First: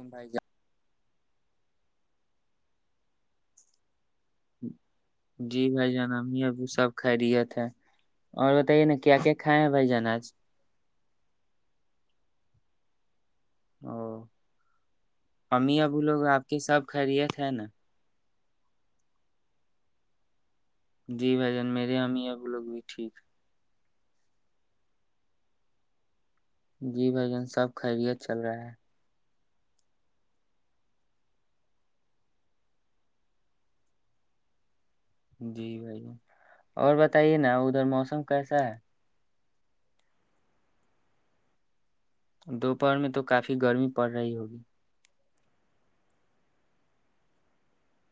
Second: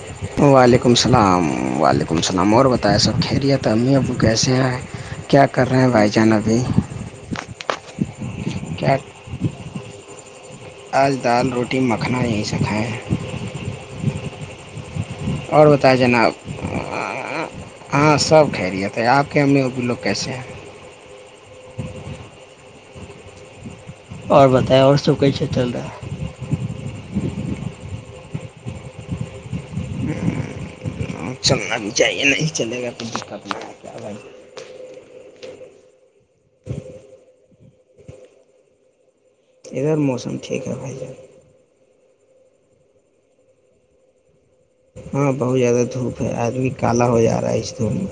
بھائی جان [unintelligible] ہیں کیا جی کر رہے ہیں بھائی جان ا ہی اب ابھی سب کھا رہیا تھے اور بتائیے نا کیا کیا کھائے ہیں بھائی جان آج آج دال روٹی مکھنا یہیں سے کھائیں او اور امی اب بتائیں وہ لوگ آپ کے جناب سب خریت ہے نا کھہرییا تھا آپ کے ہم نے وہ ب لوگ کیسے ہیں جی بھائی جان میرے امی ابو لوگ بھی ٹھیک اور بتیا اور سو کیسے چل رہا ہے جی بھ جان سب خیریت چل رہا ہے چلنا بھی چاہیے نہیں چلے گا کو دقت نہیں آ گ بھائی جی بھائی اور بتائیے نا ادھر موسم کیسا ہے ادھر موسم ٹھ ہےا جائے دوپہر میں تو کافی گرمی پڑ رہی ہوگی ہاں بہت زیادہ دھوپ ہے آدمی کالا ہو جا رہا ہے اس دھ میں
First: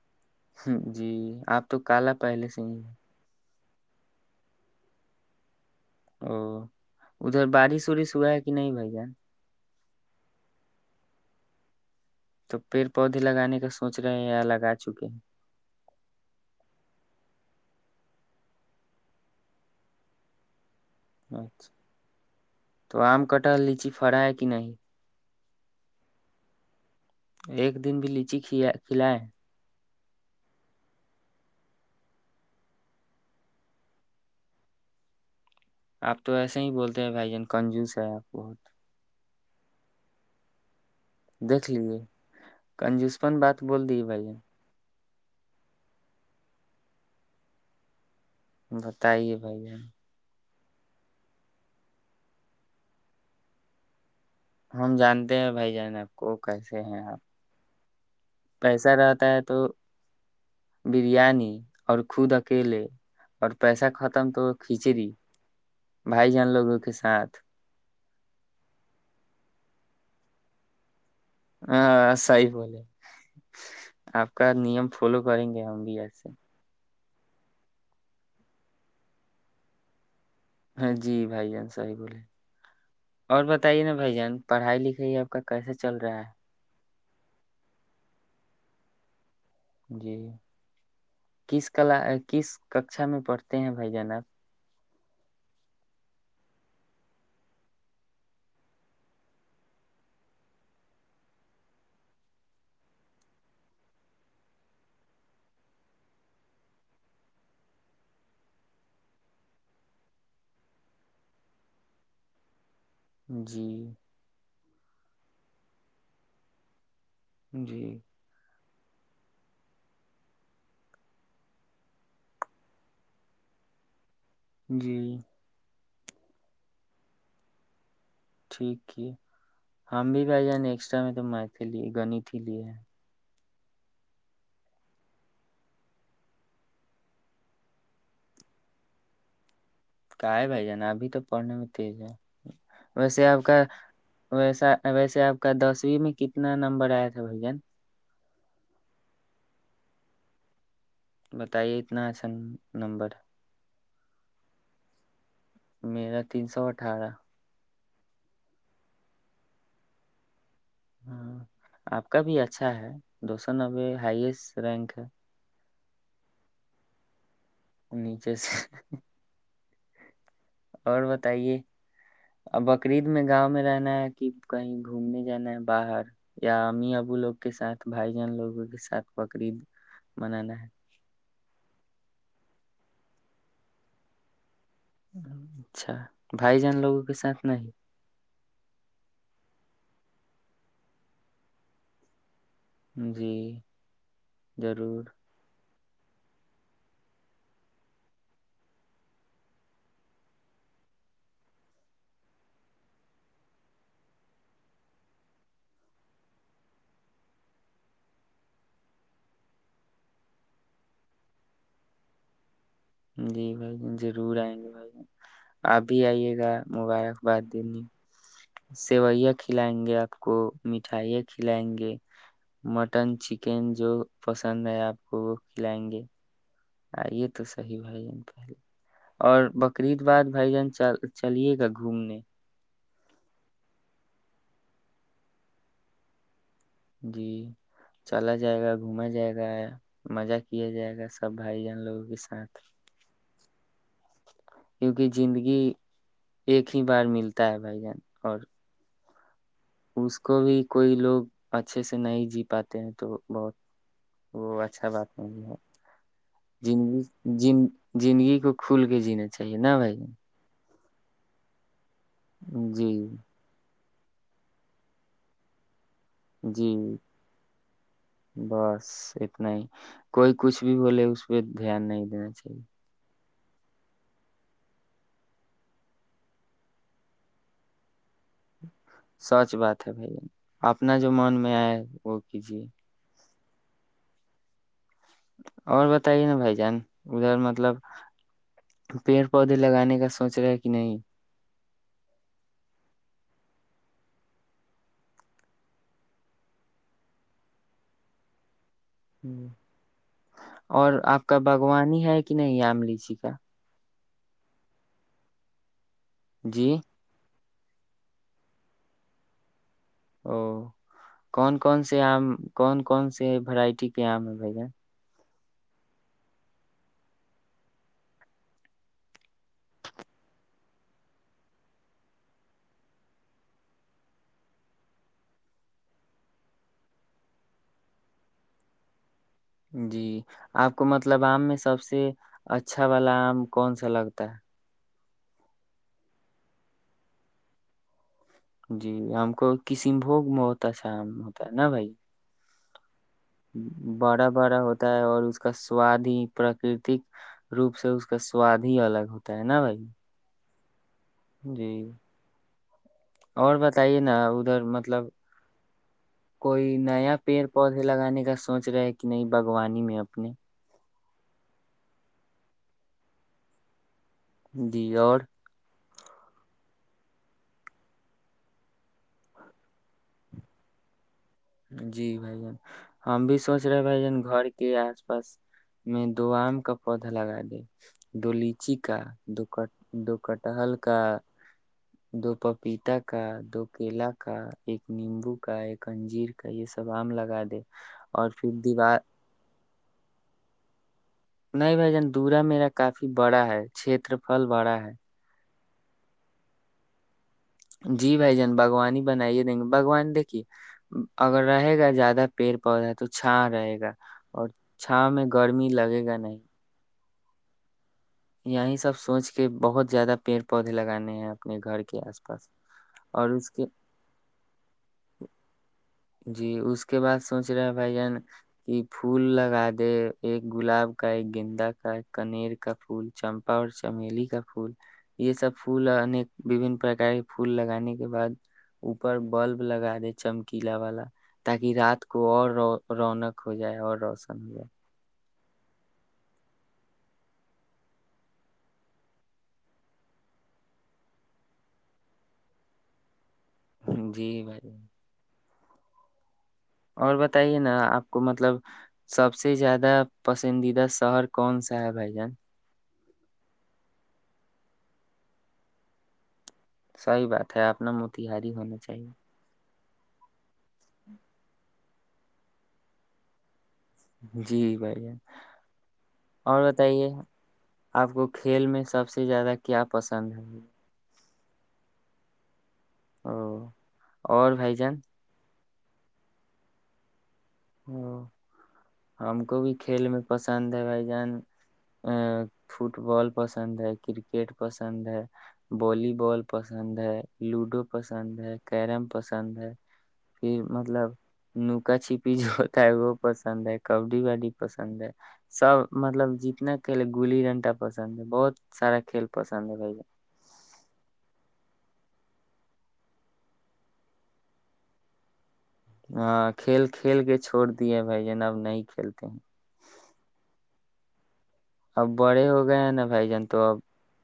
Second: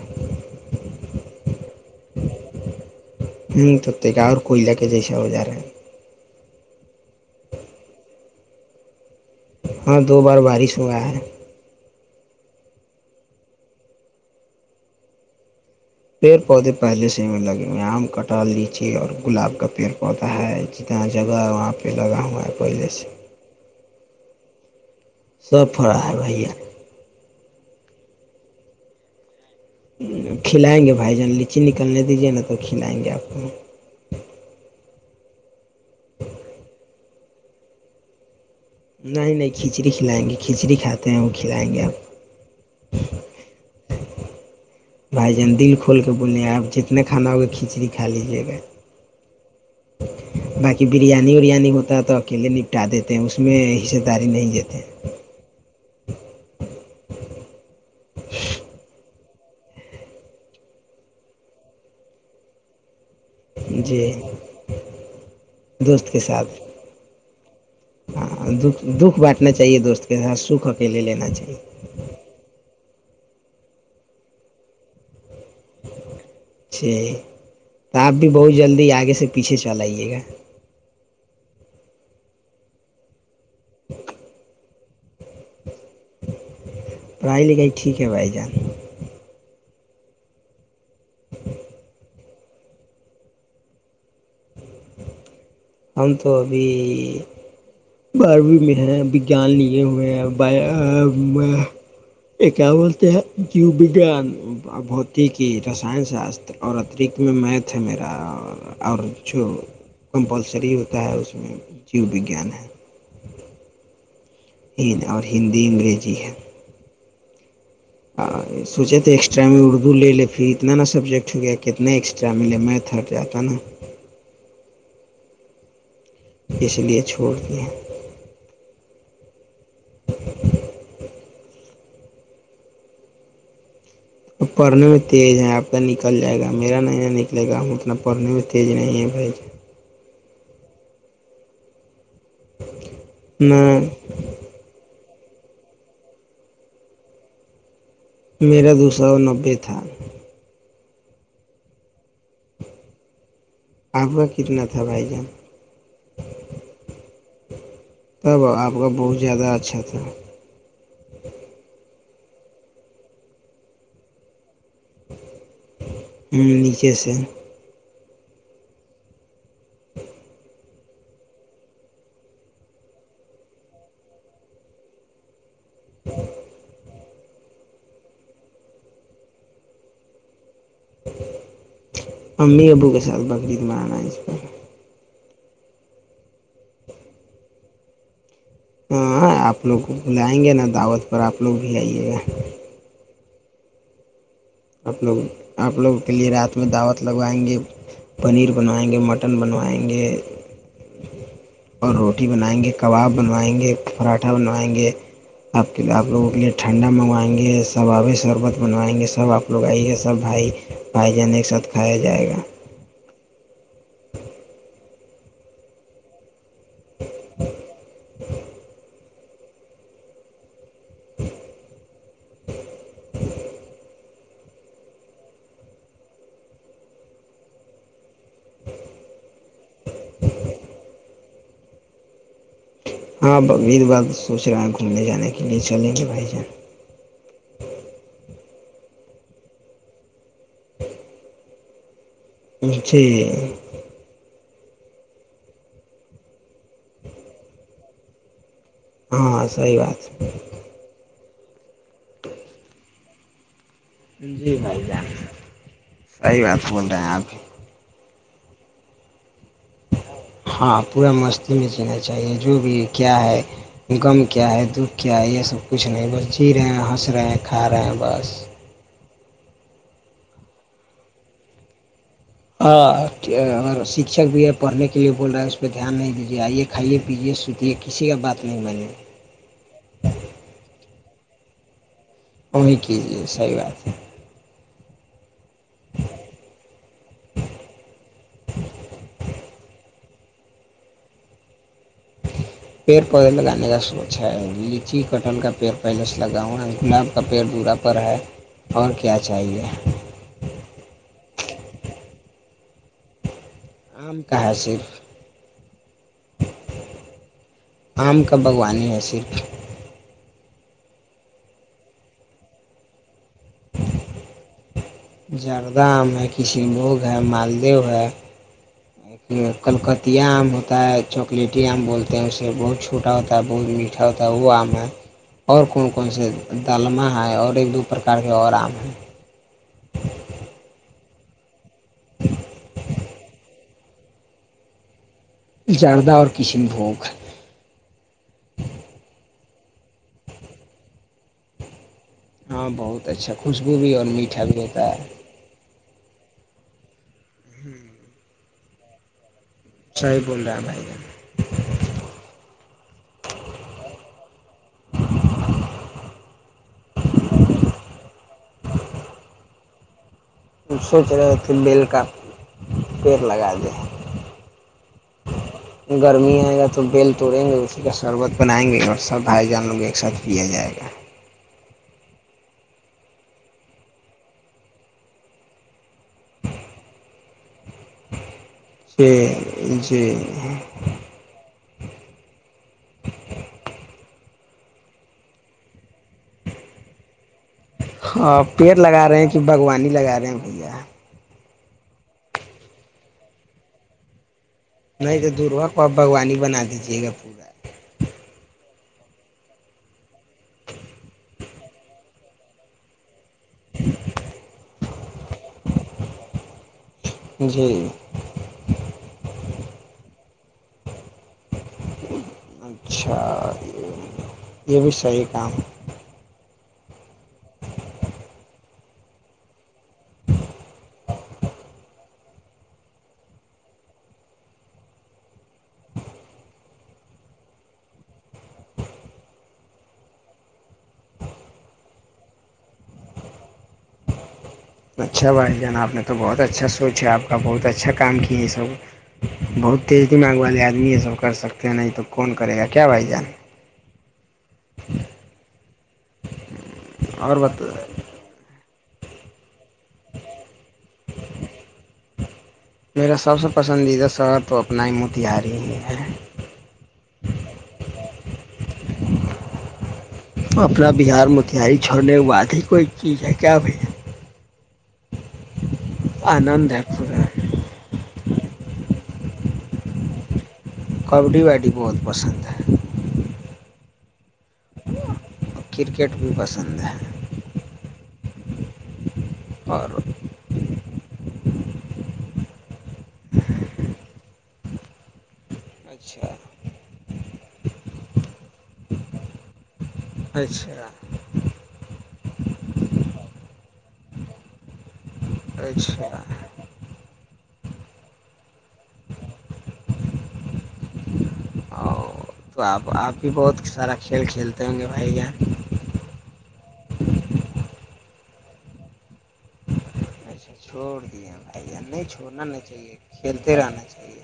جی آپ تو کالا پہلے سے ہی ہے ہ تو ت آ اور کوئی ل کے جی س ہو ج رہا ہیں او ادھر بارش وورش ہوا ہے کہ نہیں بھائی جان ہاں دو بار بارش ہوا ہے تو پیڑ پودے لگانے کا سوچ رہے ہیں یا لگا چکے ہیں پیڑ پودے پہلے سے لگے ہوئے ہیں آم کٹا لیجئے اور گلاب کا پیڑ پودا ہے جتنا جگہ ہیں وہاں پہ لگا ہو ہے پہلے سے فڑا ہے کہ نہیں سب پڑھا ہے بھیا ایک دن بھی لیچی کھلیں کھلائیں گے بھائی جان لیچی نکلنے دیجیے نا تو کھلائیں گے آپ کو اپ تو ایسے ہی بولتے ے بھائی جان کنجوس ہے آپ بہت نہیں نہیں کھچڑی کھلائیں گے کھچڑی کھاتے ہیں وہ دیکھ کھلائیں گے آپ لیے کنجوسپن بات بول دی بھائی جان بھائی جان دل کھول کے بولے آپ جتنے کھانا ہوگا کھچڑی کھ بتائیے بھائی جان باقی بریانی اریانی ہوتا ہے تو اکیلے نپٹا دیتے ہیں اس میں داری نہیں دیتے ہم جانتے ہیں بھائی جان آپ کو کیسے ہیں آپ [inaudible] پیسہ رہتا ہے تو بریانی اور خود اکیلے اور پیسہ جی ختم تو کھچڑی دوست کے بھائی جان ساتھ لوگوں کے ساتھ ہاں د دکھ بانٹنا چاہیے دوست یہاں سکھ اکیلے لینا چاہیے ہاں صحیح بولے آپ کا نیم فالو کریں گے ہم بھی ایسے جی تو آپ بھی بہت جلدی آگے سے پیچھے چل آئیے گا ہاں جی بھائی جان صحیح بولے اور بتائیے نا بھائی جان پڑھائی لکھائی آپ کا کیسے چل رہا ہے پڑھائی لکھائی ٹھیک ہے بھائی جان جی کس کلا کس ککشا میں پڑھتے ہیں بھائی جان آپ ہم تو ابھی باروی میں ہے وگیان لیے ہوئے ہی بایا میں کیا بولتے ہیں کیوب دان بھوتک ہی رسائن ساستر اور اترکت میں میتھ ہے میرا اور جو بولتے ہیں شریر کا ہے اس میں جیو وگیان ہے جی ہ اور ہندی انگلش بھی ہے جی سوچے تھے ایکسٹرا میں اردو لے لیں گے اتنا نا سبجیکٹ ہو گیا کہ کتنا ایکسٹرا میں لے میں تھک جاتا نا جی اس لیے چھوڑ دے ٹھیک کیے ہم بھی بھائی جان ایکسٹرا میں تو میتھ ہے لیے گنت ہے لیے اپ پڑھنے میں تیز ہیں آپ کا نکل جائے گا میرا نہیں نہ نکلے گا ہم اتنا پڑھنے میں تیز نہیں ہیں بھائی کائے بھائی جان اپ بھی تو پڑھ لیں میں تیز ہیں ویسے آپ جان نہ کا ویسا ویسے سے آپ کا دسویں میں کتنا نمبر آیا تھا بھائی جان میرا دو سو نبے تھا بتائیے اتنا اچھا نمبر ہے آپا کا کتنا تھا بھائی جان میرا تین سو اٹھارہ تب آپ کا بہت زیادہ اچھا تھا ہاں آپ کا بھی اچھا ہے دو سو نبے ہائیسٹ رینک ہے ہوں نیچے سے نیچے سے اور بتائیے بکری عید میں گاؤں میں رہنا ہے کہ کہیں گھومنے جانا ہے باہر یا ہم اب ابو لوگ کے ساتھ بھائی جان لوگوں کے ساتھ بقرید منانا ہے امی ابو کے ساتھ بکری عید منانا ہے اس بار اچھا بھائی جان لوگوں کے ساتھ نہیں ہاں آپ لوگ کو بلائیں گے نا دعوت پر آپ لوگ بھی آئیے گا جی آپ ضرور لوگ آپ لوگ آپ کے لیے رات میں دعوت لگوائیں گے پنیر بنوائیں گے مٹن بنوائیں گے اور روٹی بنائیں گے کباب بنوائیں گے پراٹھا بنوائیں گے آپ کےے آپ لوگوں کے لیے ٹھنڈا منگوائیں گے ثبابے شربت بنوائیں گے سب آپ لگائی گ سب بھائی بھائی جان ایک ساتھ کھایا جائے گا جی بھائی ج ضرور آئیں گے بھائی ج آپ بھی آئیے گا مبارکباد دی سیوئیاں کھلائیں گے آپ کو مٹھائیاں کھلائیں گے مٹن چکن جو پسند ہے آپ کو وہ کھلائیں گے آئیے تو سحیح بھائی جان پہلے اور بقرریید باد بھائی جان چلیے گا گھومنے ہاںبید بار سوچ رہے ہے گھومنے جانے کے لیے چلیں گے بھائی جان جی چلا جائے گا گھوما جائے گا مزہ کیا جائے گا سب بھائی جان لوگوں کے ساتھ جی کیونکہ زندگی ایک ہی بار ملتا ہے بھائی جان اور [inaudible] اس کو بھی کوئی لوگ اچھے سے نہیں جی پاتے ہیں تو بہت [inaudible] جی بھائی جان صحیح بات بول رہے ہیں آپ کو کھل کے جینا چاہیے نا بھائی ہاں پورا مستی میں چل چاہیے جو جان۔ بھی جی کیا ہے [inaudible] کچھ نہیں بس جی رہے ہیں ہنس رہے ہیں کھا رہے ہیں بس بس کوئی کچھ بھی بولے اس پہ دھیان نہیں جچی اور شکھک بھی ہے پڑھنے کے لیے بول رہا ہے اس پہ دھیان نہیں دیجیے آئیے کھائیے پیے سوتیے کسی کا بات نہیں میں نے سچ بات ہے بھائی اپنا زمان میں آئے وہ کیجیے امی کیجیے صحیح بات ہے اور بتائیے نا بھائی جان ادھر مطلب پیڑ پودے لگانے کا سوچ رہے کہ نہیں پیڑ پودے لگانے کا سوچ ہے لچی کٹل کا پیڑ پہلے سے لگاؤا گلاب کا پیڑ بورا پر ہے [inaudible] اور کیا چاہیے ک نہیں یہ آم لیچی کا آم کہاں ہے صرف جی آم کا باغوانی ہے صرف او کون کون سے آم کون کون سے وورائٹی کے آم ہیں بھ ج زردہ آم ہے کشن بھوگ ہے مالدہ ہے ایک کلکتیا آم ہوتا ہے چاکلیٹی آم بولتے ہیں اسے بہت چھوٹا ہوتا ہے بہت میٹھا ہوتا ہے وہ آم ہے اور کون کون سے ڈالمہ ہے اور ایک دو پرکار کے اور آم ہیں جی آپ کو مطلب آم میں سب سے اچھا والا آم کون سا لگتا ہے جاردہ اور کسن بھ کر کسیم بھگ میں ہوتا شام ہوتا ہے نا بھائی ہاں بہت اچھا خوشبو بھی اور بڑا میٹھا بڑا بھی ہوتا ہے اور اس کا سواد کی پراکرتک روپ سے اس کا سواد ہی الگ ہوتا ہے نا بھائی صحیح بول رہے ہیں ہم جی اور بتائیے نا ادھر مطلب کوئی نیا پیڑ پودے لگانے کا سوچ رہے ہے کہ نہیں باگوانی میں اپنے جان سوچ رہے تھے بیل کا پیڑ لگا دے جی اور گرمی آئے گا تو بیل توڑیں گے اسی کا شربت بنائیں گے اور سب بھائی جان لوں کو ایک ساتھ پیا جائے گا جی بھائی جان ہم بھی سوچ رہے بھ جان گھر کے آس پاس میں دو آم کا پودا لگا دے دو لیچی کا دو کٹ جی جی دو کٹحل کا دو پپیتا کا دو کیلا کا ایک نیمبو کا ایک انجیر کا کا یہ سب آم لگا ہاں پھر پیڑ دیوار لگا رہے ہیں کہ باگوانی لگا رہے ہیں بھیا نہیں بھائی جان دورا میرا کافی بڑا ہے چھیت پر پل بڑا ہے اور بھوانی ہی بنا دیجیے گا پورا جی بھائی جان باغوانی بنائیے دیں گے بگوان دیکھیے اگر رہے گا زیادہ پیڑ پودا تو چھا رہے گا اور چھا میں گرمی لگے گا نہیں جی یہیں سب سوچ کے بہت زیادہ پیڑ پودے لگانے ہیں اپنے گھر کے آس پاس اچھا اور اس کے یہ بھی صحیح کام جی اس کے بعد سوچ رہا بائھی جان کہ پھول لگا دے ایک گلاب کا ایک گینندا کا ایک کنیر کا پھول چمپا اور چمیلی کا پھول یہ سب پھول انیک وبن پرک کے پھول لگانے کے بعد اوپر بلب لگا دے چمکی پیلا والا تاکہ رات کو اور ر رونق ہو جائے اور روشن ہو جائے اچھا بھائی جان آپ نے تو بہت اچھا سوچ ہے آپ کا بہت اچھا کام کیا ہے یہ سب بہت تیز دماغ والے آدمی یہ سب کر سکتے ہیں نہیں تو کون کرے گا کیا بھائی جان جی بھائی اور بتائیے نا آپ کو مطلب سب سے سے زیادہ پسندیدہ شہر کون سا ہے بھائی جان میرا سب سے پسندیدہ شہر تو اپنا ہی موتہاری ہی ہے صحیح بات ہے آپ ن موتیہاری ہونا چاہیے اپنا بہار متھیاری چھوڑنے کی بات ہے کوئی چیز ہے کیا بھائی جی بھائی جان اور آنند ہے بتائیے پورا آپ کو کھیل میں سب سے زیادہ کیا پسند ہے کبڈی بڈی بہت پسند ہے او اور بھائی جان کرکٹ بھی پسند ہے ہم کو بھی اور کھیل میں پسند ہے بھائی جان ا فٹ بال پسند ہے کرکٹ سند ہے والی اچھا بال پسند ہے لوڈو پسند ہے کیرم پسند ہے پھر اچھا مطلب نکا چپ جو ہوتا ہے وہ پسند ہے کبڈی والی پسند ہے سب اچھا مطلب جتنے کےلے گلی ڈنٹا پسند ہے بہت سارا کھیل پسند ہے بھائی ج او تو آپ آپ بھی بہت سارا کھیل کھیلتے ہوں گے بھائی یہ ہاں کھیل کھیل کے چھوڑ دیے بھائی جن اب نہیں کھیلتے ہیں توھوڑ دیا بھائی جان نہیں اب چھوڑنا بڑے نہیں ہو گئے ہیں چاہیے نا بھائی جان کھیلتے تو اب رہنا چاہیے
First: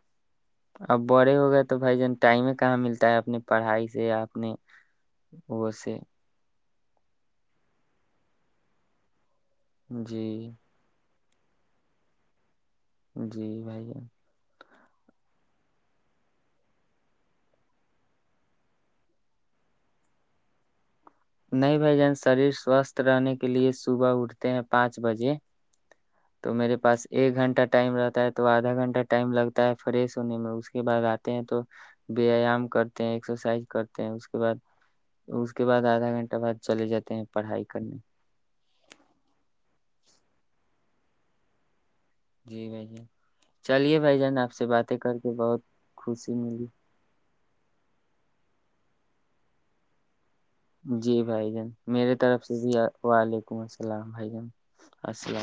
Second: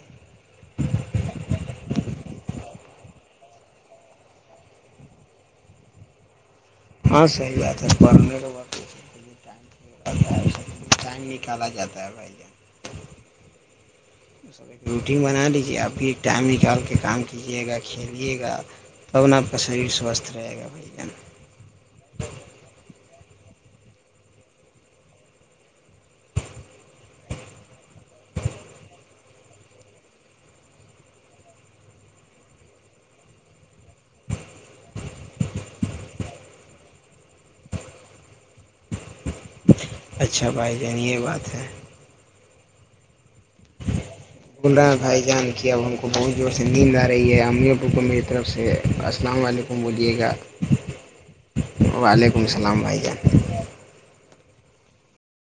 اب بڑے ہو گئے تو بھائی جان ٹائم کہاں ملتا ہے اپنی پڑھائی سے ج آپ نے وہ سے [inaudible] جی ٹائم نکالا جاتا ہے بھائی یہ جی بھائییا سب روٹین بنا لیجیے اب بھی ایک ٹائم نکال کے کام کیجیے گا کھیلیے گا تب ن آپ کا شریر سوستھ رہے گا بھائی جان نہیں بھائی جان شریر سوستھ رہنے کے لیے صبح اٹھتے ہیں پانچ بجے تو میرے پاس ایک گھنٹہ ٹائم رہتا ہے تو آدھا گھنٹہ ٹائم لگتا ہے فریش ہونے میں اس کے بعد آتے ہیں تو ویایام کرتے ہیں ایکسرسائز کرتے ہیں اس کے بعد اس کے بعد آدھا گھنٹ گھنٹہ بعد چلے جاتے ہیں پڑھائی کرنے اچھا بھائی جان یہ بات ہے جی بھائیے گلرام بھائی جان بہت کی اب ہم کو بہت خوشی زور ملی سے نیند آ رہی ہے او کو میری طرف سے السلام علیکم بولیے گا جی بھائی جان میرے وعلیکم طرف سے بھی السلام بھائی جان وعلیکم السلام بھائی جان اسل